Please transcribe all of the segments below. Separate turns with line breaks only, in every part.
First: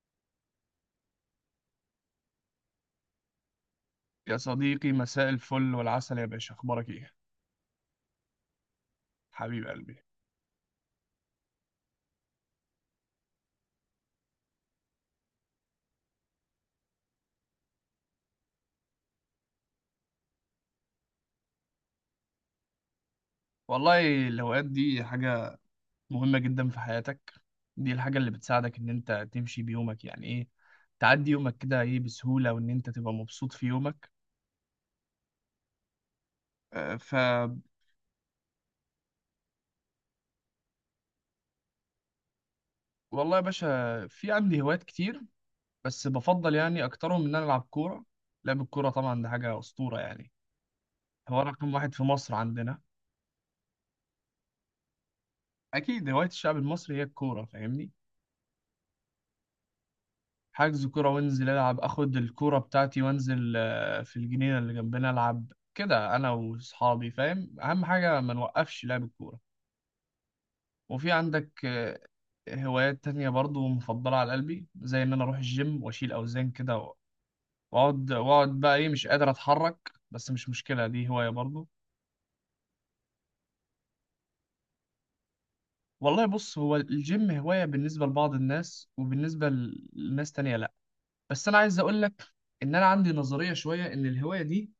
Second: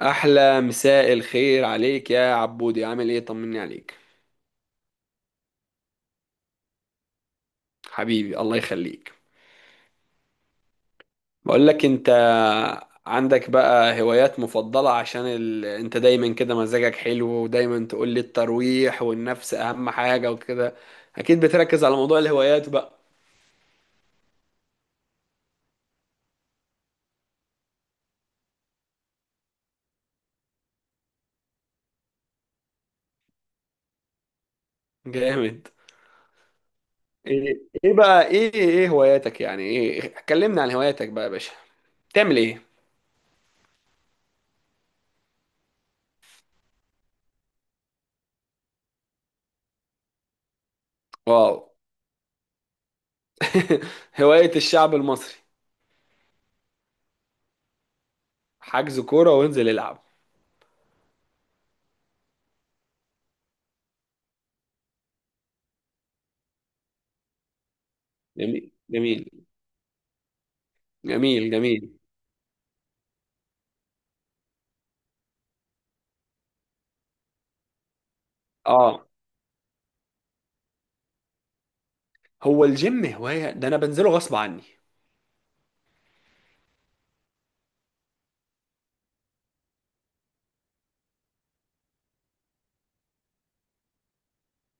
احلى مساء الخير عليك يا عبودي، عامل ايه؟ طمني عليك.
يا صديقي، مساء الفل والعسل يا باشا، اخبارك ايه؟
حبيبي، الله يخليك.
حبيب قلبي.
بقول لك انت، عندك بقى هوايات مفضلة عشان انت دايما كده مزاجك حلو، ودايما تقول لي الترويح والنفس اهم حاجة وكده. اكيد بتركز على موضوع الهوايات بقى.
والله الهوايات دي حاجة مهمة جدا في حياتك. دي الحاجة اللي بتساعدك ان انت تمشي بيومك، يعني ايه، تعدي يومك كده ايه بسهولة وان انت تبقى مبسوط في يومك.
جامد.
آه، ف
ايه بقى ايه هواياتك، يعني ايه؟ كلمنا عن هواياتك بقى يا باشا. بتعمل ايه؟
والله يا باشا في عندي هوايات كتير، بس بفضل يعني اكترهم ان انا العب كورة. لعب الكورة طبعا ده حاجة اسطورة يعني، هو
واو!
رقم واحد في مصر عندنا.
هواية الشعب المصري.
اكيد هواية الشعب المصري هي الكورة، فاهمني؟
حجز كورة وانزل العب.
حجز كورة وانزل العب، اخد الكورة بتاعتي وانزل في الجنينة اللي جنبنا، العب كده انا واصحابي، فاهم؟ اهم حاجة ما
جميل،
نوقفش لعب
جميل.
الكورة. وفي
جميل،
عندك
جميل.
هوايات تانية برضو مفضلة على قلبي، زي ان انا اروح الجيم واشيل اوزان كده، واقعد واقعد بقى ايه مش
اه.
قادر اتحرك، بس مش مشكلة دي هواية برضو.
هو الجيم هواية؟ ده انا بنزله غصب عني.
والله بص، هو الجيم هواية بالنسبة لبعض الناس، وبالنسبة لناس تانية لا. بس انا عايز اقول لك ان انا عندي نظرية شوية، ان الهواية دي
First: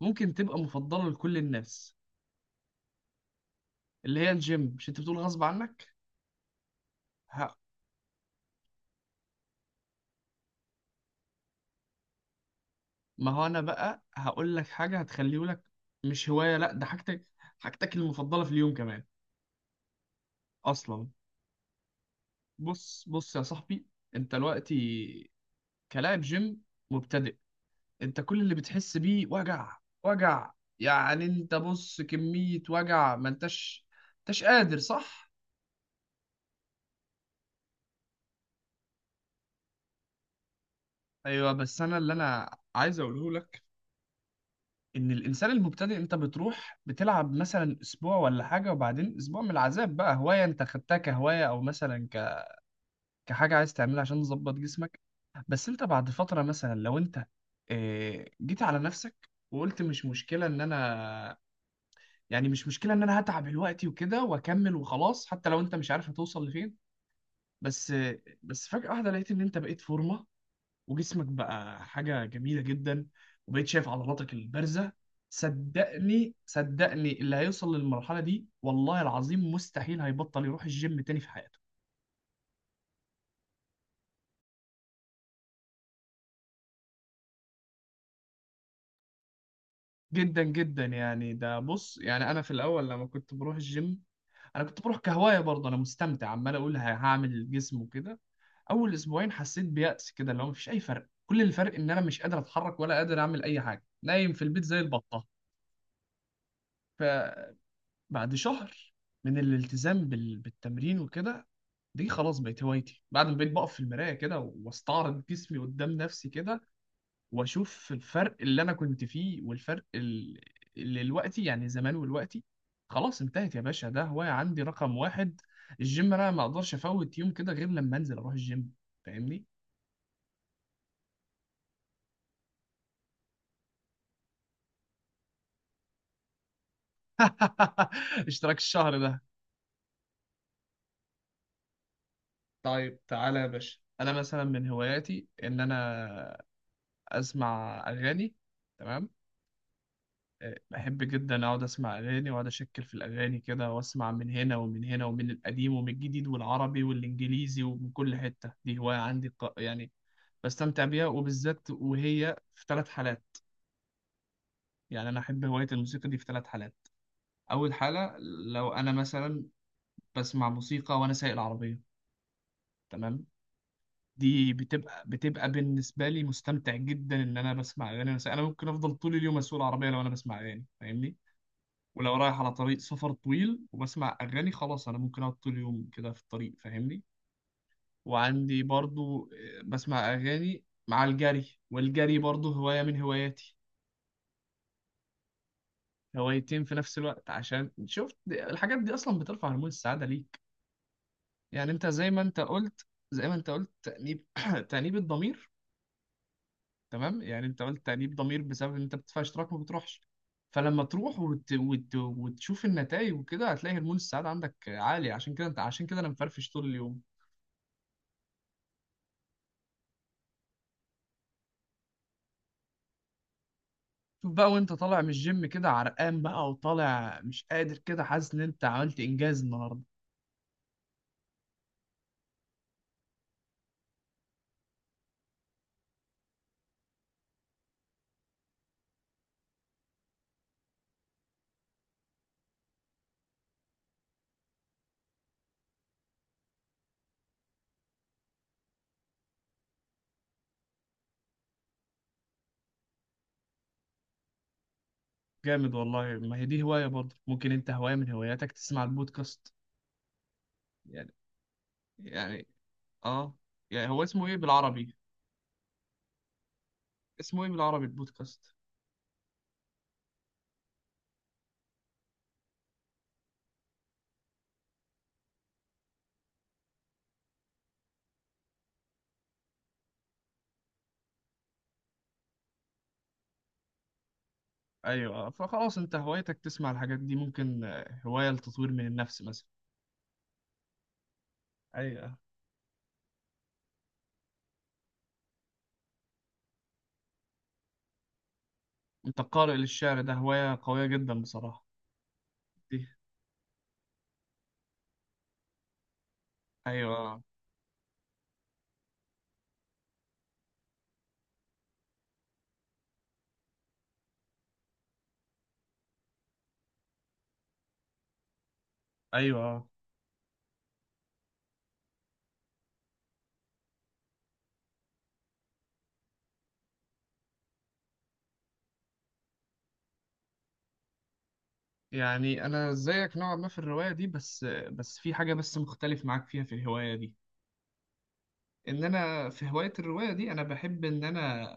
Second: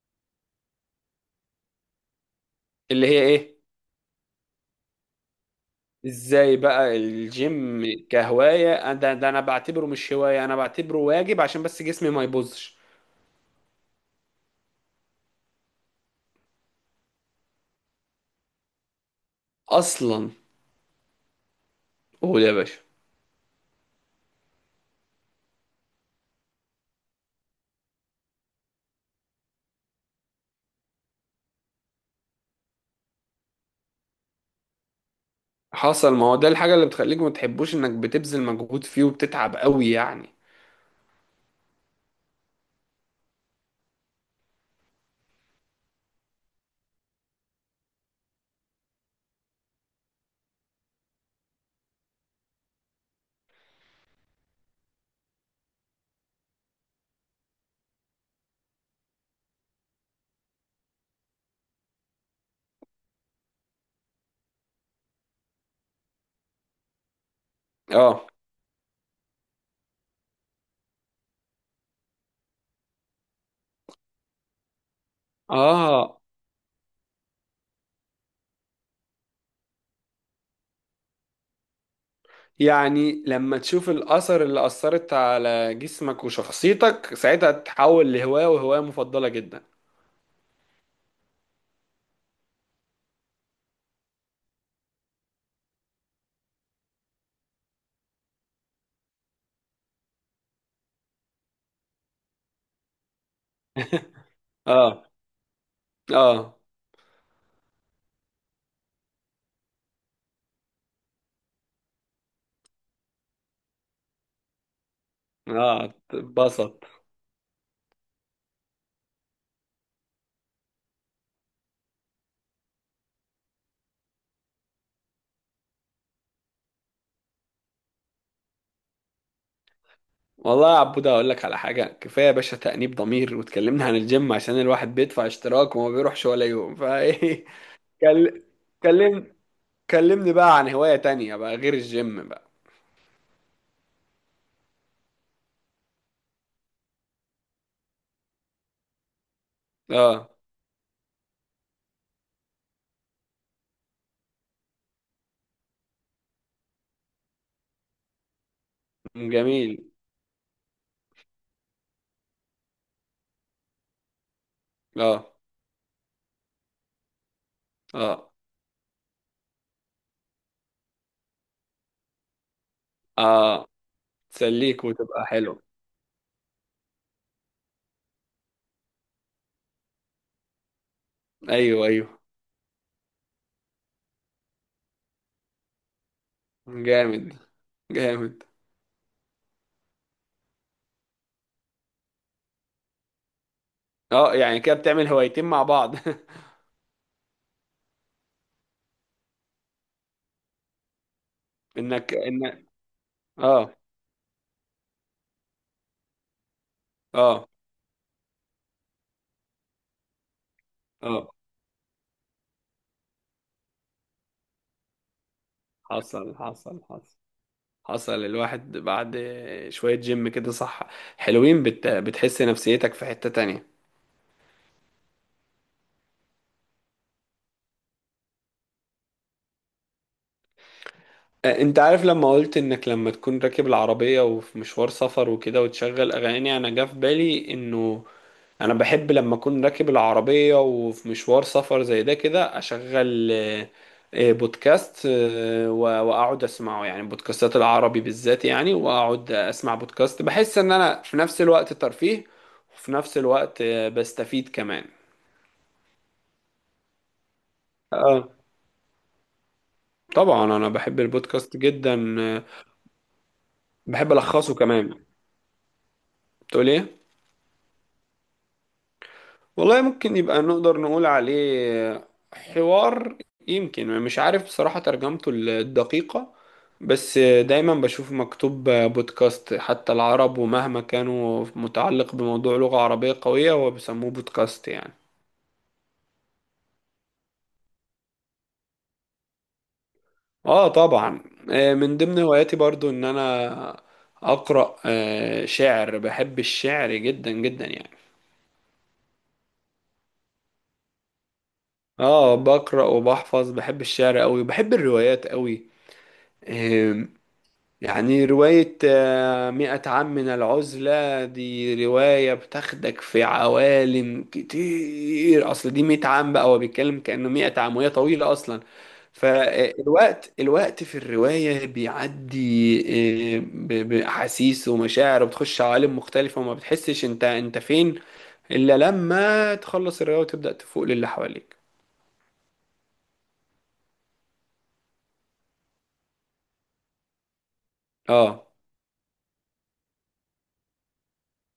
ممكن تبقى مفضلة لكل الناس.
اللي هي ايه؟
اللي هي الجيم، مش انت بتقول غصب عنك؟
ازاي بقى
ها.
الجيم كهواية؟ ده انا بعتبره مش هواية، انا بعتبره واجب عشان بس جسمي ما يبوظش.
ما هو انا بقى هقول لك حاجة هتخليه لك مش هواية، لا ده حاجتك، حاجتك المفضلة في اليوم كمان.
اصلا.
اصلا
قول يا باشا.
بص بص يا صاحبي، انت دلوقتي كلاعب جيم مبتدئ، انت كل اللي بتحس بيه وجع وجع، يعني انت بص كمية وجع، ما انتش انتش قادر، صح؟
حصل. ما هو ده الحاجة اللي بتخليك ما تحبوش انك بتبذل مجهود فيه وبتتعب قوي يعني.
ايوه، بس انا اللي انا عايز اقوله لك، ان الانسان المبتدئ انت بتروح بتلعب مثلا اسبوع ولا حاجه، وبعدين اسبوع من العذاب بقى هوايه انت خدتها كهوايه، او مثلا كحاجه عايز تعملها عشان تظبط جسمك. بس انت بعد فتره، مثلا لو انت جيت على نفسك وقلت مش مشكله ان انا، يعني مش مشكله ان انا هتعب دلوقتي وكده واكمل وخلاص، حتى لو انت مش عارف هتوصل لفين. بس آه،
اه.
بس فجاه واحده لقيت ان انت بقيت فورمه، وجسمك بقى حاجة جميلة جدا، وبقيت شايف عضلاتك البارزة.
اه.
صدقني صدقني، اللي هيوصل للمرحلة دي والله العظيم مستحيل هيبطل يروح الجيم تاني في حياته.
يعني لما تشوف الأثر اللي أثرت على جسمك وشخصيتك، ساعتها تتحول لهواية، وهواية مفضلة جدا.
جدا جدا، يعني ده بص، يعني انا في الاول لما كنت بروح الجيم، انا كنت بروح كهواية برضه، انا مستمتع عمال اقول هعمل جسم وكده. اول اسبوعين حسيت بيأس كده، اللي هو مفيش اي فرق، كل الفرق ان انا مش قادر اتحرك ولا قادر اعمل اي حاجة، نايم في البيت زي
اه.
البطة.
اه.
بعد شهر من الالتزام بالتمرين وكده، دي خلاص بقت هوايتي، بعد ما بقيت بقف في المراية كده واستعرض جسمي
اه.
قدام نفسي كده،
اتبسط.
واشوف الفرق اللي انا كنت فيه والفرق اللي دلوقتي، يعني زمان ودلوقتي. خلاص انتهت يا باشا، ده هواية عندي رقم واحد الجيم، انا ما اقدرش افوت يوم كده غير لما انزل اروح الجيم، فاهمني؟
والله يا عبود، اقول لك على حاجه، كفايه يا باشا تأنيب ضمير، واتكلمنا عن الجيم عشان الواحد بيدفع اشتراك وما بيروحش ولا يوم فايه. كل-
اشتراك الشهر ده.
كلم كلمني بقى عن هوايه تانية بقى غير الجيم بقى.
طيب تعالى يا باشا، انا مثلا من هواياتي ان انا اسمع اغاني. تمام.
اه.
بحب جدا اقعد اسمع اغاني، واقعد اشكل في الاغاني كده، واسمع من هنا ومن هنا ومن القديم ومن الجديد والعربي والانجليزي ومن كل حته. دي هوايه عندي
جميل.
يعني بستمتع بيها، وبالذات وهي في ثلاث حالات. يعني انا
اه،
احب هوايه الموسيقى دي في ثلاث حالات. اول حاله،
اه،
لو انا مثلا بسمع موسيقى وانا سايق العربيه، تمام،
اه.
دي
تسليك
بتبقى
وتبقى
بتبقى
حلو.
بالنسبه لي مستمتع جدا، ان انا بسمع اغاني وانا سايق. انا ممكن افضل طول اليوم اسوق العربيه لو انا بسمع اغاني، فاهمني؟
ايوه،
ولو
ايوه.
رايح على طريق سفر طويل وبسمع أغاني، خلاص أنا ممكن أقعد طول اليوم كده في الطريق، فاهمني؟
جامد، جامد.
وعندي برضو بسمع أغاني مع الجري، والجري برضو هواية من هواياتي.
اه، يعني كده بتعمل هوايتين مع بعض.
هوايتين في نفس الوقت، عشان شفت الحاجات دي أصلا بترفع هرمون السعادة ليك. يعني أنت زي
انك
ما أنت
انك
قلت زي ما أنت قلت
اه،
تأنيب تأنيب الضمير. تمام، يعني
اه،
أنت قلت تأنيب ضمير بسبب إن أنت بتدفع اشتراك ما بتروحش. فلما تروح
اه.
وتشوف النتائج وكده، هتلاقي هرمون السعادة عندك عالي. عشان كده انا
حصل،
مفرفش طول
حصل،
اليوم.
حصل. حصل، الواحد بعد شوية جيم كده صح، حلوين، بتحس نفسيتك في حتة تانية.
شوف بقى وانت طالع من الجيم كده عرقان بقى وطالع مش قادر كده، حاسس ان انت عملت انجاز النهارده.
انت عارف لما قلت انك لما تكون راكب العربية وفي مشوار سفر وكده وتشغل اغاني، انا جه في بالي انه انا بحب لما اكون راكب العربية وفي مشوار سفر زي ده كده اشغل بودكاست، واقعد اسمعه. يعني بودكاستات العربي بالذات، يعني واقعد اسمع بودكاست، بحس ان انا في نفس الوقت ترفيه، وفي نفس الوقت بستفيد كمان.
جامد والله. ما هي دي هواية برضه، ممكن انت هواية من
اه،
هواياتك تسمع البودكاست.
طبعا. انا بحب
يعني
البودكاست جدا
يعني اه، يعني هو
بحب
اسمه ايه
الخصه
بالعربي؟
كمان. بتقول ايه؟
اسمه ايه بالعربي البودكاست؟
والله ممكن يبقى نقدر نقول عليه حوار، يمكن. مش عارف بصراحة ترجمته الدقيقة. بس دايما بشوف مكتوب بودكاست. حتى العرب ومهما كانوا متعلق بموضوع لغة عربية قوية هو بيسموه بودكاست يعني.
ايوه آه. فخلاص انت هوايتك تسمع الحاجات دي، ممكن هواية لتطوير من النفس مثلا.
اه، طبعا. من
ايوه.
ضمن هواياتي برضو ان انا اقرأ شعر. بحب الشعر جدا جدا يعني.
انت قارئ للشعر؟ ده هواية قوية جدا بصراحة.
اه،
دي
بقرأ وبحفظ. بحب الشعر قوي، بحب الروايات قوي.
ايوه
آم،
آه.
يعني رواية مئة عام من العزلة، دي رواية بتاخدك في عوالم كتير. أصل دي 100 عام بقى، هو بيتكلم كأنه 100 عام، وهي طويلة أصلا.
ايوه آه.
فالوقت في الرواية بيعدي بأحاسيس ومشاعر، وبتخش عوالم مختلفة، وما بتحسش انت فين، إلا لما تخلص الرواية وتبدأ تفوق للي حواليك.
يعني انا زيك نوعا ما في الروايه دي، بس بس في حاجه بس مختلف معاك فيها في الهوايه دي.
اه.
ان انا في هوايه الروايه دي، انا بحب ان انا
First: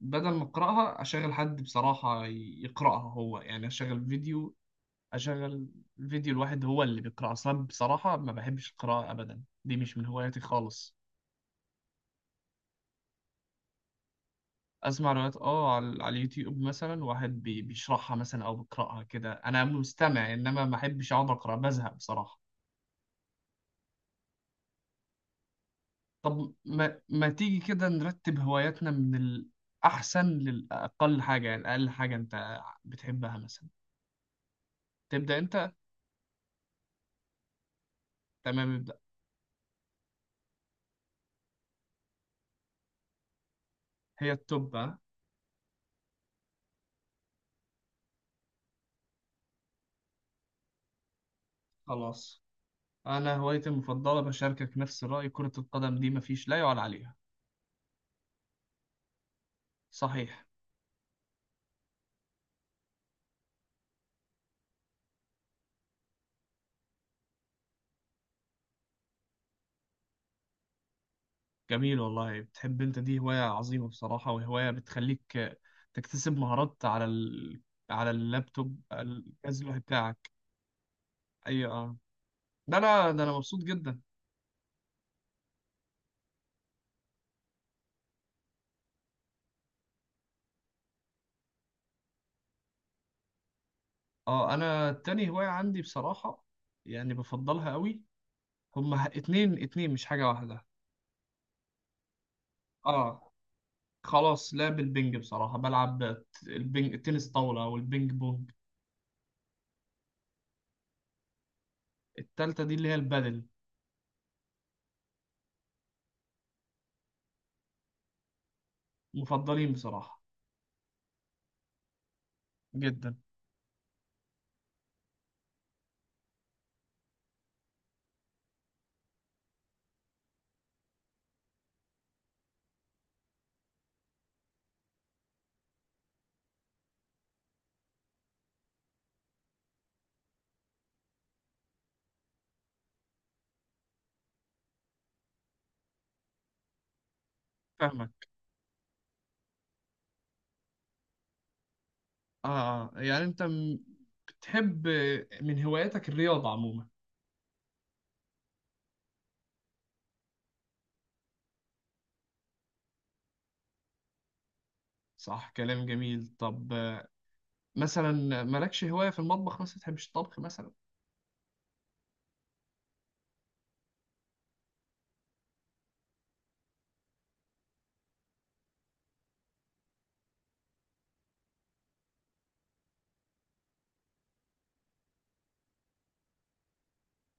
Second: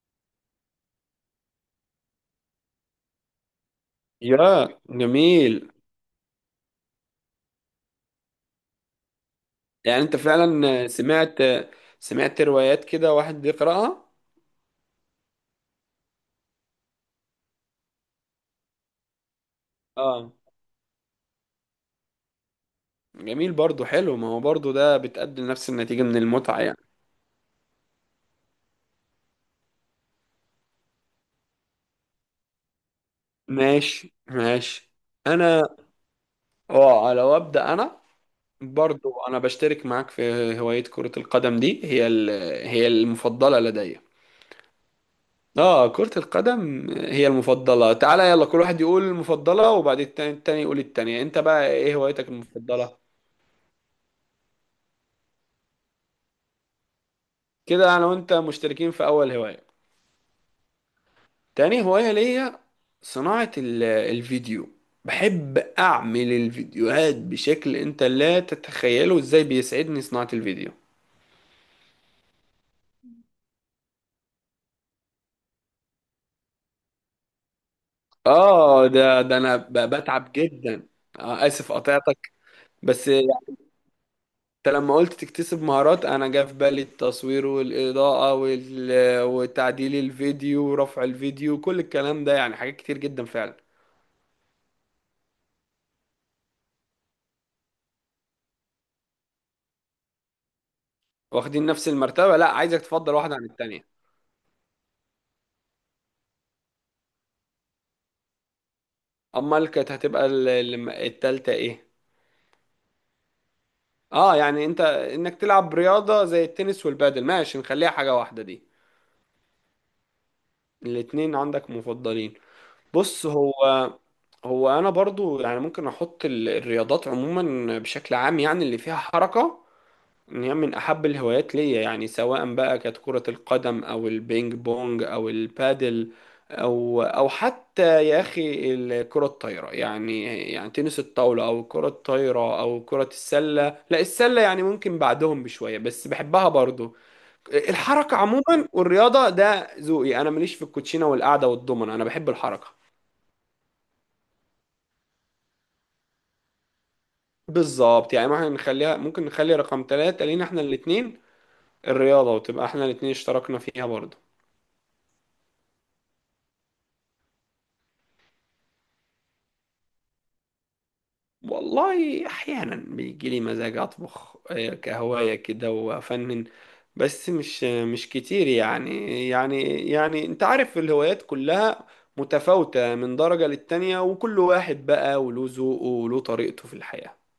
بدل ما اقراها، اشغل حد بصراحه يقراها هو، يعني اشغل فيديو.
يا
اشغل
جميل!
فيديو، الواحد هو اللي بيقرا، اصلا بصراحه ما بحبش القراءه ابدا، دي مش
يعني
من
انت
هواياتي
فعلا
خالص.
سمعت روايات كده واحد بيقرأها؟
اسمع روايات، اه، على اليوتيوب مثلا، واحد بيشرحها مثلا او بيقراها كده، انا مستمع،
اه،
انما ما احبش اقعد اقرا، بزهق بصراحه.
جميل برضو، حلو. ما هو برضو ده بتقدم نفس النتيجة من
طب
المتعة يعني.
ما تيجي كده نرتب هواياتنا من الأحسن للأقل حاجة، يعني أقل حاجة أنت بتحبها مثلا.
ماشي، ماشي.
تبدأ أنت.
انا، اه لو ابدا انا،
تمام، ابدأ.
برضو انا بشترك معاك في هواية كرة القدم، دي هي هي المفضلة لدي.
هي التوب، ها؟
اه، كرة القدم هي المفضلة. تعالى يلا، كل واحد يقول المفضلة، وبعد التاني يقول التانية. انت بقى ايه هوايتك
خلاص
المفضلة؟
أنا هوايتي المفضلة بشاركك نفس الرأي، كرة القدم دي مفيش لا يعلى عليها.
كده انا وانت مشتركين في اول هواية.
صحيح.
تاني هواية ليا، صناعة الفيديو. بحب أعمل الفيديوهات بشكل أنت لا تتخيله، إزاي بيسعدني صناعة الفيديو.
جميل والله، بتحب أنت دي هواية عظيمة بصراحة، وهواية بتخليك تكتسب مهارات على على اللابتوب،
ده أنا
الجهاز الواحد بتاعك.
بتعب جدا. آه،
أيوة
آسف،
آه.
قطعتك.
ده
بس
أنا ده أنا
أنت
مبسوط جدا.
لما قلت تكتسب مهارات، أنا جه في بالي التصوير والإضاءة وتعديل الفيديو ورفع الفيديو، كل الكلام ده يعني حاجات كتير جدا فعلا.
اه، انا تاني هواية عندي بصراحة، يعني بفضلها قوي، هما اتنين اتنين، مش حاجة واحدة.
واخدين نفس المرتبة؟ لا، عايزك تفضل
اه،
واحدة عن التانية.
خلاص، لعب البنج بصراحة، بلعب البنج تنس طاولة او البنج بونج.
أمال كانت هتبقى التالتة إيه؟
التالتة دي اللي هي البادل.
اه، يعني انك تلعب رياضة زي التنس والبادل، ماشي، نخليها حاجة واحدة دي.
مفضلين بصراحة
الاتنين عندك مفضلين.
جدا.
بص، هو انا برضو يعني ممكن احط الرياضات عموما بشكل عام، يعني اللي فيها حركة، إن هي من أحب الهوايات ليا. يعني سواء بقى كانت كرة القدم أو البينج بونج أو البادل، أو حتى يا أخي الكرة الطايرة يعني. يعني تنس الطاولة أو الكرة الطايرة أو كرة السلة. لا، السلة يعني ممكن بعدهم بشوية، بس بحبها برضو.
فاهمك.
الحركة عموما والرياضة ده ذوقي. أنا ماليش في الكوتشينة والقعدة والضمنة، أنا بحب
اه.
الحركة.
يعني انت بتحب من هواياتك الرياضة عموما.
بالظبط، يعني ممكن نخلي رقم 3 لينا احنا الاتنين، الرياضة، وتبقى احنا الاتنين اشتركنا فيها برضو.
صح، كلام جميل. طب مثلا مالكش هواية في المطبخ مثلا؟ تحبش الطبخ مثلا؟
والله احيانا بيجي لي مزاج اطبخ كهوايه كده وافنن، بس مش كتير يعني. يعني انت عارف الهوايات كلها متفاوتة من درجة للتانية، وكل واحد بقى وله ذوقه وله طريقته في الحياة.